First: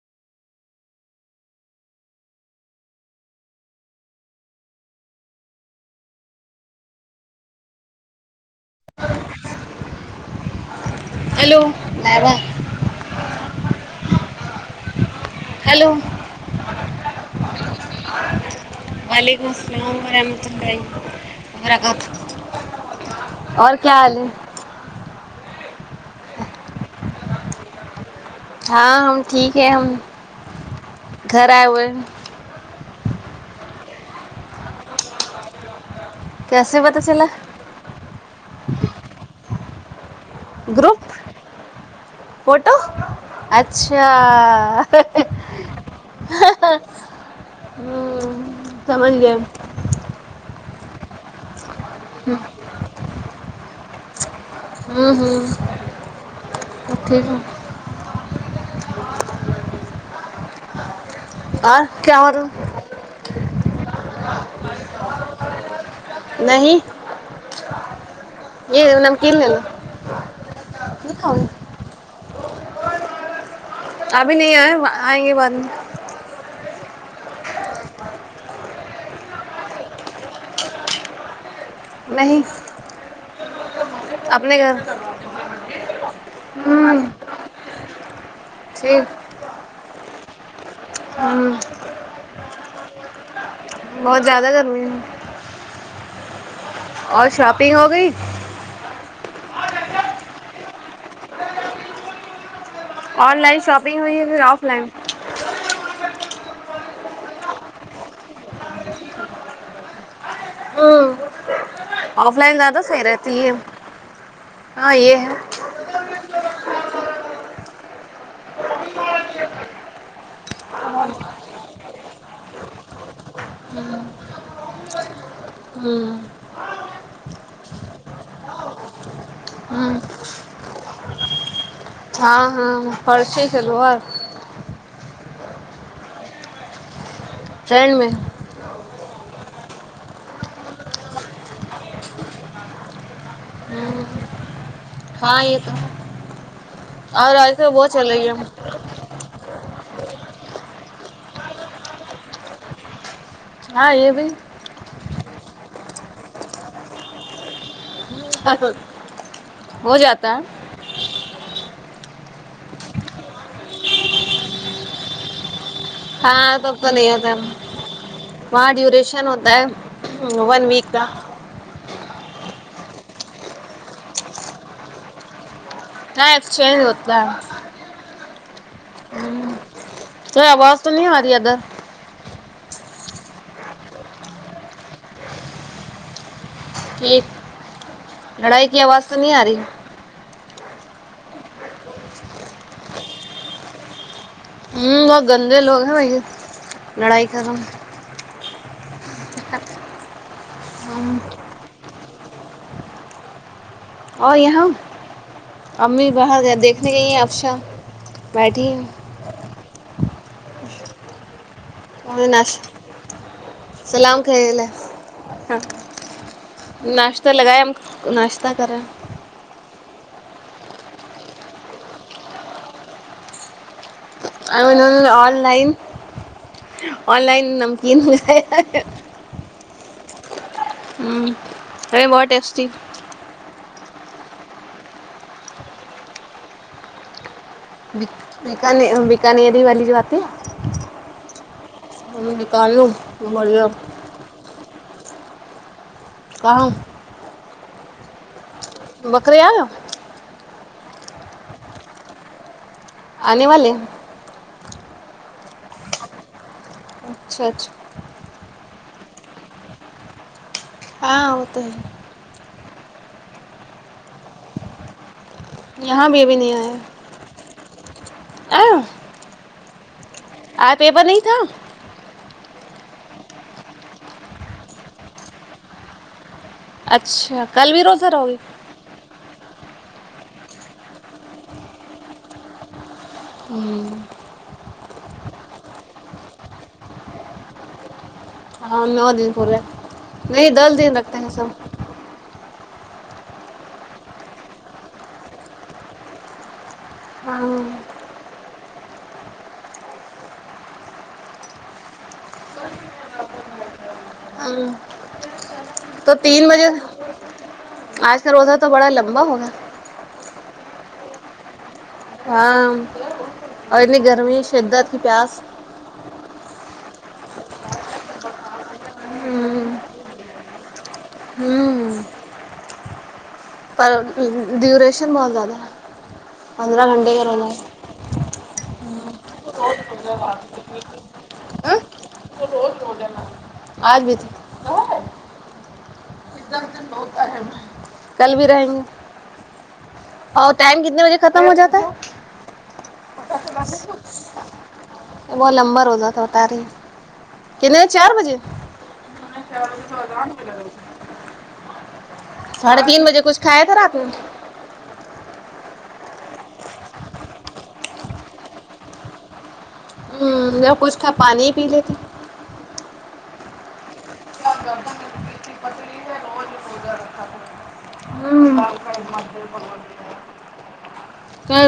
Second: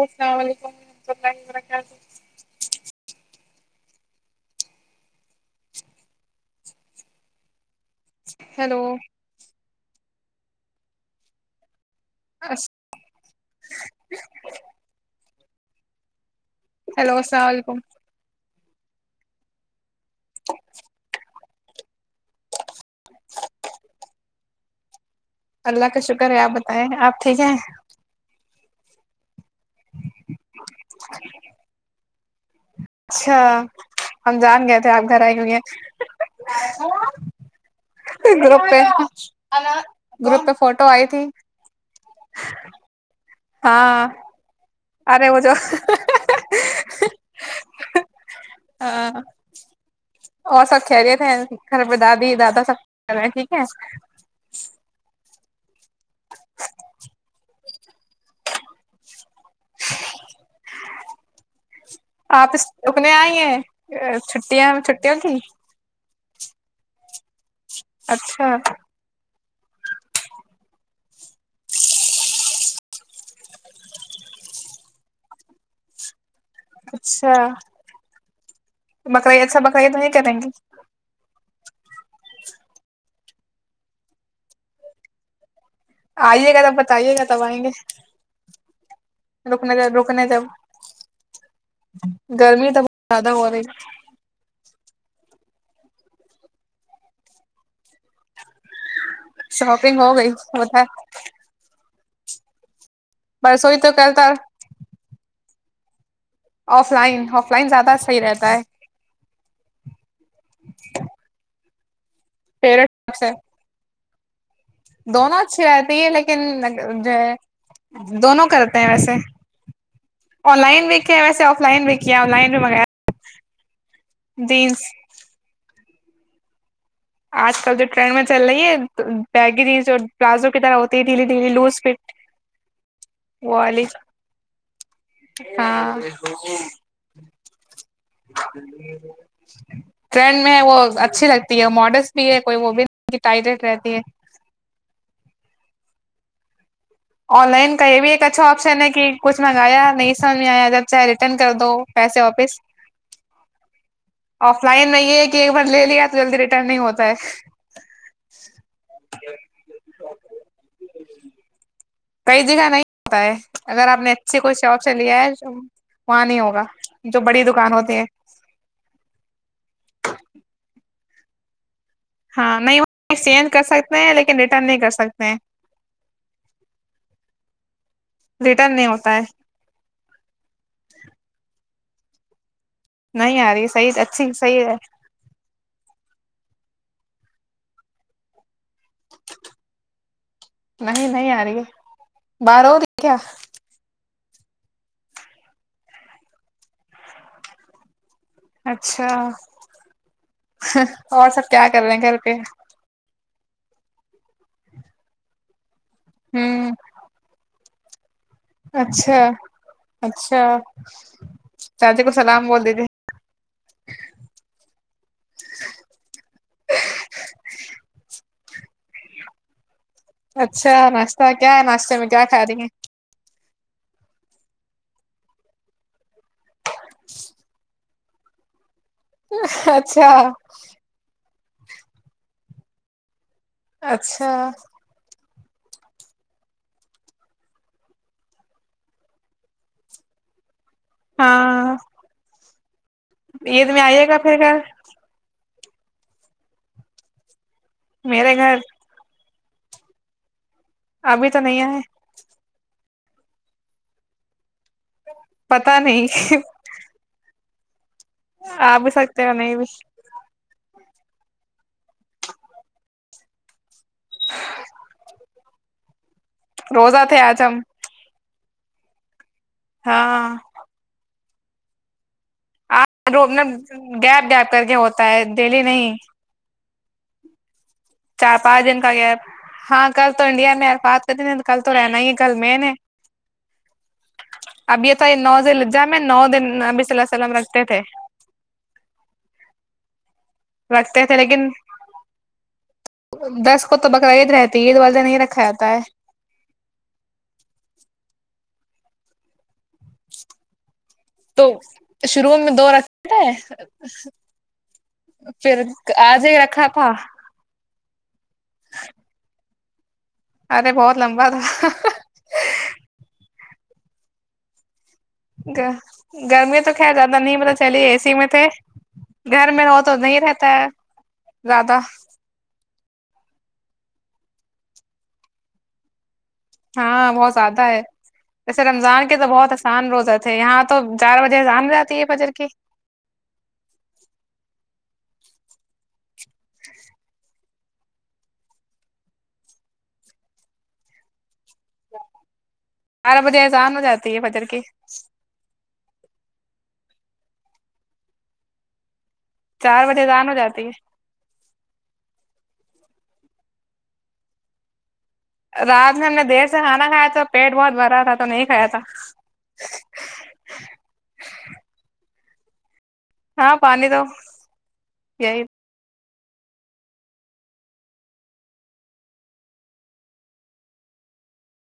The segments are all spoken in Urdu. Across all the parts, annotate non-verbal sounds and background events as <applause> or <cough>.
السلام علیکم ورحمۃ اللہ وبرکاتہ ہیلو ہیلو نوہ <inaudible> ہیلو ہیلو السلام علیکم وعلیکم السلام رحمۃ اللہائی وبرکات اور کیا حال ہے اللہ کا شکر ہے آپ بتائیں آپ ٹھیک ہیں ہاں ہم ٹھیک ہے ہم گھر آئے ہوئے اچھا ہم جان گئے تھے آپ گھر آ کے لیے کیسے پتا چلا گوپ ہے آنا گروپ فوٹو ہاں اچھا ارے وہ جو ہ سمج گیا چڑے پہن سے ھر پہ دادی دادا سب رہ ہیں ٹھیک ہے اتھی گ اور کیا ہو <inaudible> آپ اس رہا اتنے آئی ہیں چھٹیاں چھٹیوں کی نہیں اچھا یہ نم کللہ ج کا <unintelligible> <inaudible> ابھی نہیں آئے آئیں گے بعد میں اچھا بکرعید سا بکرعید نہیں کریں گی نہیں اپنے گھر آئیے گا تب ہوں بتائیے گا تب آئیں گے ٹھیک رکنے رکنے جب ہوں گرمی تو بہت زیادہ ہو رہی بہت زیادہ گرمی ہے اور شاپنگ ہو گئی شوپنگ ہو گئی ہو تھا آن لائن ہی تو شاپنگ کل ہوئی ہے تھا پھر offline offline offline زیادہ صحیح رہتا ہے ہاں <unintelligible> آف لائن زیادہ صحیح فیوریٹ سے رہتی ہے ہاں یہ ہے دونوں اچھی رہتی ہے لیکن جو ہے دونوں کرتے ہیں ویسے آن لائن دیکھیں ویسے آف لائن دیکیں <unintelligible> ہمم۔۔ <inaudible> ٹرن میں چل رہی ہے ہاں <inaudible> <unintelligible> ہاں ہاں پرش وہ چلو والی آات ہاں ٹرینڈ میں <inaudible> ٹرینڈ میں ہے وہ اچھی لگتی ہے ماڈرن <unintelligible> کی ٹائریٹ رہتی ہے ہاں یہ تو اور آن آج کل لائن کا وہ یہ بھی چل ایک رہی اچھا آپشن ہے کہ کچھ منگایا نہیں سمج میں آیا چاہے ین کر دو پیسے واپس ہاں یہ بھی آف لائن نہیں ہے ایکک بن لے لیا تھا جلدی ریٹرن نہیں ہوتا ہے ہو جاتا ہے کئی جگہ نہیں ہوتا ہے اگر آپ نے اچھے کوئی شوق سے لیا ہے وہاں نہیں ہاں ہوگا تب تو نہیں جو ہوتا بڑی دکان ہوتی ہے وہاں ڈیوریشن ہوتا ہے ون <inaudible> ہاں نہیں وہ ایکچینج کر سکتے ہیں لیکن ریٹرن نہیں کر سکتے ہیں نا ایکسچینج ہوتاتا ہے ریٹرن نہیں ہوتا ہے ہ کوئی آواز تو نہیں ہماری ادھر نہیں آ رہی صحیح اچھی صحی ہے <unintelligible> کی آواز تو نہیں آ رہی نہیں نہیں آ رہی ہے بار ہو رہی کیا ہوں بہت گندے لوگ ہیں بھائی یہ لڑائی کروں <inaudible> اچھا ہوں اور سب کیا کر رہے ہیں گھر پ <unintelligible> اور یہاں امی باہر گیا ہوں دیکھنے گئی ہیں افشا اچھا اچھا <unintelligible> سلام بول دیجیے سلام ناشتہ لگا ناش تا کریں اچھا ناشتہ کیا ہے ناشتے میں کیا کھا رہی ہیں ا آن لائن آن لائن نمکن م اچھا ہوں ارے بہت ٹیسٹی اچھا بیک بیکانری والی جو آاتتی ہے ہاں ہم نکالوں یہید میں آئیے گا پھر گھر کہؤں <unintelligible> میریرے گھر بکر آ <unintelligible> ابھی تو نہیں آئے آنے والے پتا نہیں اچھا اچھا آ بھی سکتے ہیں نہیں بھی ہاں وہ تو ہے یہاں بھی ابھی نہیں آیا روزہ تھے آج ہم <unintelligible> ہاں آ پیپر نہیں <unintelligible> آ ر گیپ گیپ کر کے ہوتا ہے ڈیلی نہیں اچھا کل بھی روزہ رہو گے چار پانچ دن کا گیا ہاں کل تو انڈیا میں ارفات کر کل تو رہنا ہی ہے گل میں نے اب یہت یہ نوزل ج میں نو دن ابی صلی اللہ السلم رکھتے تھے ہاں نو دن پورے نہیں دس دن رکھتے تھے ہیں سب لیکن دس کو تو بکرا عید رہتی ہے عید والدہ نہیں رکھا جاتا ہے ہمم <unintelligible> شروع میں دو رکھے تھے ہاں پھر تو آج تین رکھا بجے تھا آج کا روزہ تو بڑا لمبا ہوگا ارے بہت لمبا تھا ہاں اور انی گرمی شدت کی پیاس گ گرمی تو زیادہ نہیں پت چلی اے سی میں تھے گھر میں ہو ہوں تو نہیں رہتا ہے زیادہ ہوں پر ڈیوریشن بہت زیادہ ہے پندرہ ہاں گھنٹے کا بہت روزہ زیادہ ہے رمضان کے تو بہت آسان روزتے تھے یہاں تو چار بجےسان رہتی ہے بجر کی آج بھی تھے کل بھی رہیں گے اور ٹائم کتنے بجے ختم ہو جاتا ہے آارا بجے اسان ہو جاتی ہے بجر کی کنے چار بجے چار بجے اذان م ہو جاتی ساڑھے تین بجے کچھ کھایا تھا رات میں رات میں ہم نے دیر سے کھانا کھایا تھا پیٹ بہت بھرا تھا تو نہیں کھایا تھا ہ جو کچھ تھا پانی ہی پی لیتے ہاں پانی دو ہ بی ب پ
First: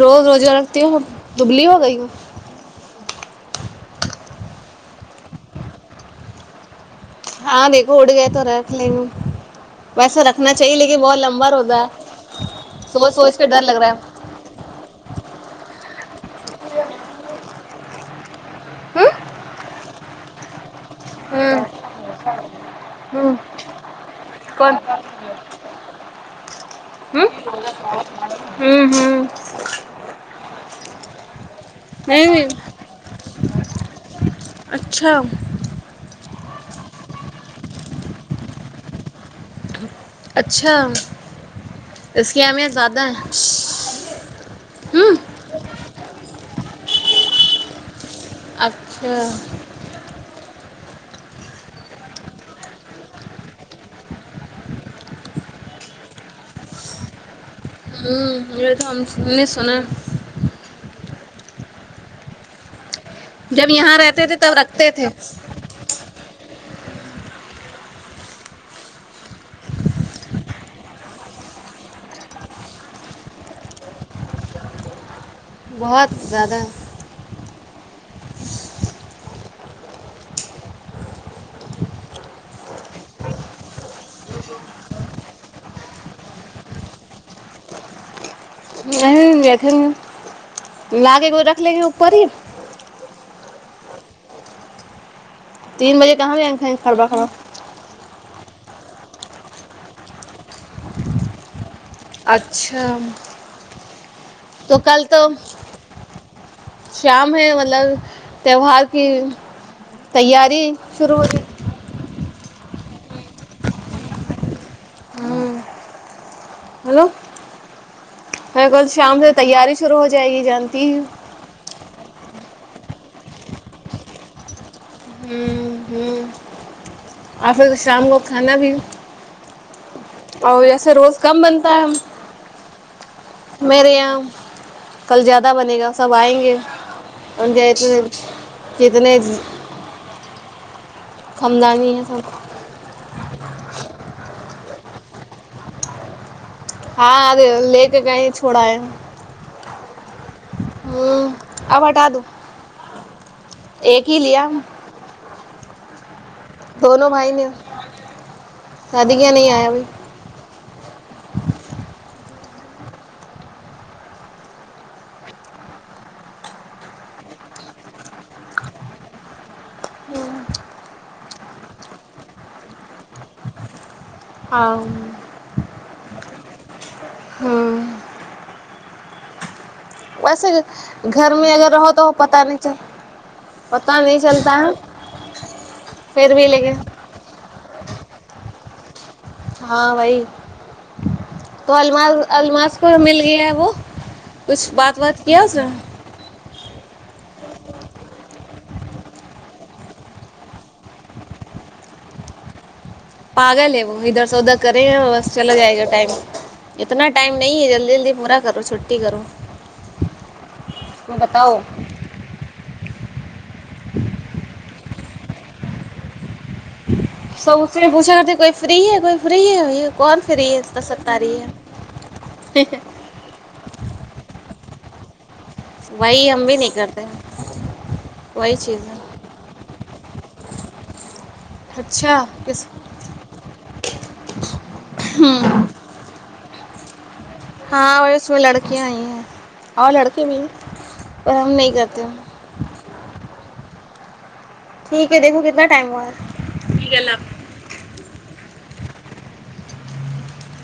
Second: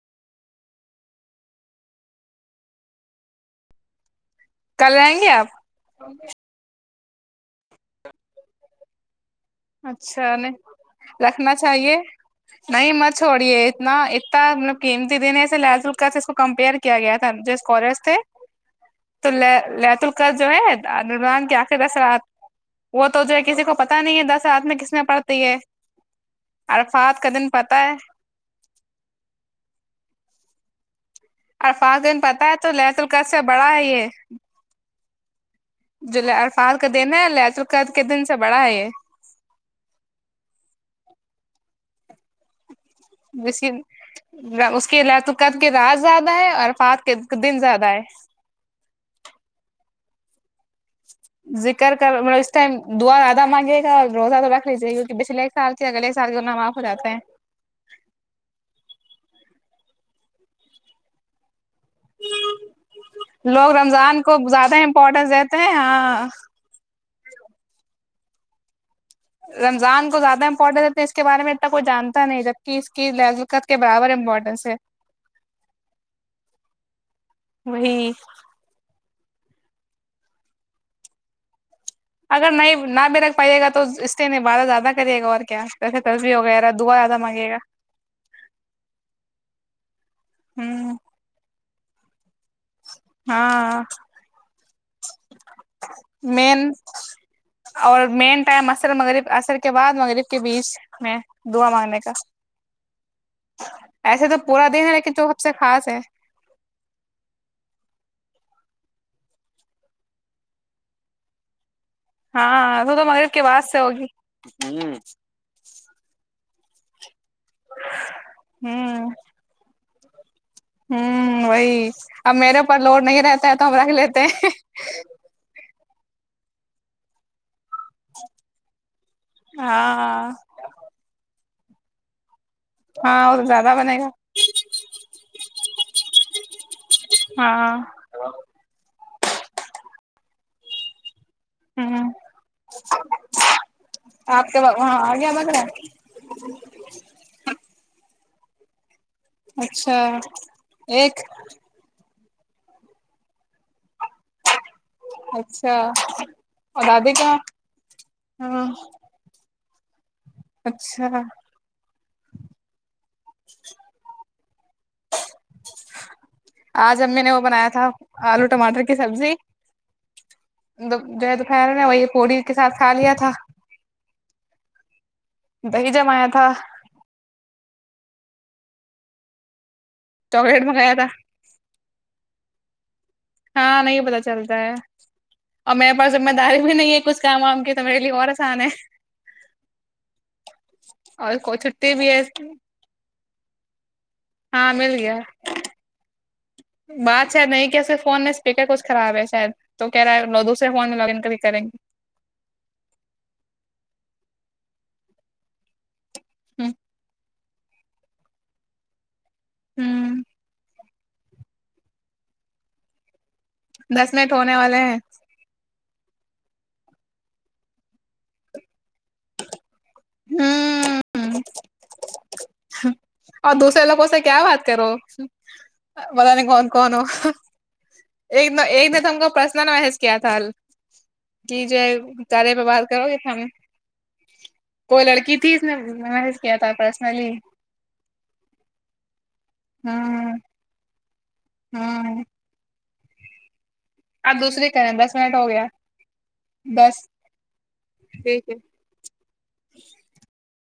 روز روزگ رکھتی ہ دبلی ہو گئی ہو کل رہیں گے آپ ہاں نہیں کو اڈ گیا تو رہ ل اچھا نہیں رکھنا روزہ چاہیے ہے نہیں سوچ مت سوچ کے ڈر چھوڑیے لگ رہا ہے اتنا اتنا مطلب قیمتی دنے ایسے لاز کو کمپئر کیا گیا تھا جو اسکالر تھے توت الک جو ہےان کے ہوں آخر درات وہ تو جو ہوں ہے کسی کو پتا نہیں ہے ساتھ کون میں کس میں پڑتی ہے عرفات ہوں کا دن پتہ ہے ہوں ہوں ارفاظ دن نہیں پتا نہیں ہے تو لے تو کیسے بڑا ہے یہ اچھا جو لے عرفان کا دن ہے لچ القد کے دن سے بڑا ہے یہ اچھا اس کی اہمیت زیادہ ہے جس کی اس کے ل ہوں توقت کے رات زیادہ ہے افات کے دن زیادہ ہے اچھا ذکر کر مطلب اس ٹائم دعا زیادہ مانگے گا اور روزہ تو رکھ لیجیے گا کیہ پچھلے ایک سال کے اگلے ایک سال کے اپنا معاف ہو جاتے ہیں ہوں ا تو سنا جب لوگ یہاں رمضان رہتے تھے کو تب زیادہ رکھتے تھے امپورٹینس دیتے ہیں ہاں رمضان کو زیادہ امپورٹینس ات ہے اس کے بارے میں اتنا کوئی جانتا نہیں جبک اس کی لذقت کے برابر امپورٹینس ہے بہت زیادہ وہی اگر نہیں نہ بھی رکھ پائیے گا تو اس لی نبدہ زیادہ کریے گا اور کیا جیسے ترفی وغیرہ دعا زیادہ آمگ نہیں دیں گ ہوں لا کے کوئی ر لے گ اوپر ہی ہاں تین بجے <inaudible> کہاں بھی مین کھائیں کھڑبا کھڑا اور مین ٹائم آصر مغ عصر کے بعد مغرب کے بیچ میں دعا مانگنے کا اچھا ایسے پورا تو دن ہے کل لیکن تو جو سب سے خاص ہے شام ہے مطلب تیوار کی تیاری شروع ہوتیئی تھی ہاں تو تو مغر کے بعد سے ہوگی ہوں ہیلو م کل ہوں شام سے تیاری شرو ہو جائے گی ہوں وہی اب میرے اوپر لوڈ نہیں رہتا ہے تو ہم رکھ لیتے تو ہوں ہوں اور پھر شام کو کھانا بھی ہاں اور اییسے روز کاار ک بنتا ہاں وہ تو ہے زیادہ میرے بنے گا یہاں کل زیادہ بنے گا سب آئیں گے ہاں جت انے کند نہیں ہے س ہوں ہاں آگ مگرگر ہاں ا لے کے کہیں تھوڑا اچھا ایک ہوں آپٹ آادو ایک ہی لیا اچھا دونوں دادی بھائی کا نے ہاں دادی کیا نہیں آیا بھ اچھا آج ابمی نے وہ بنایا تھا آلو ٹماٹر کی سبزی د تو پیر نے وہی پوڑی کے ساتھ کھا لیا تھا ہ دی جمایا تھا ہوں ویسے چاکلیٹ منگایا تھا گھر میں اگر رہو تو پتا نہیں چب ہاں نہیں پتا چلتا ہے اور میرے پاس ذمہ پھر لے داری کے بھی نہیں ہے کچھ کام کی تو میرے لیے اور آسان ہے ہاں بائی اور کو تو چھٹی بھی المار ہے المس پور مل جی ہے وہ کچھ ہاں بات مل گیا وات کیا س بات ہے نہیں کیسے فون پ کیا کچھ خراب ہے شاید تو کہہ رہا ہے ل دوسرے فون میں لاگ ان ک بھی کریں گے پاگل لےو ادھر سے ادھر کریں گے بس چلا جائے گا ٹائم ہوں اتنا ٹائم نہیں جلدی جلدی پورا کرو چھوٹی کرو ہوں <unintelligible> تم بتاؤ <unintelligible> دس منٹ ہونے والے ہیں سب اس پوچھا کرتے کوئی فری ہے کوئی فری ہے کون فری ہے ہ ستتا رہ ہے اور دوسرے لگ سے کیا بات کرو پت وہی ہم نہیں بھی کون کون ہو کرتے ہیں، ایک وہی چیز ایک ہے نے تم کو پرسنل مسج کیا تھا کی جو اچھا چارے پہ کس بات کرو گے کوئی لڑکی تھی اس نے م کیا تھا پرسنلی ہاں وہ اس میں لڑکیاں ہی ہیں اور لڑکے بھی ہ اور ہم نہیں کرتے ہ آپ دوسری کہیں ٹھیک دس ہے منٹ دیکھو ہو گیا کتنا ٹائم ہوا ہے بس ٹھیک ہے ج <unintelligible>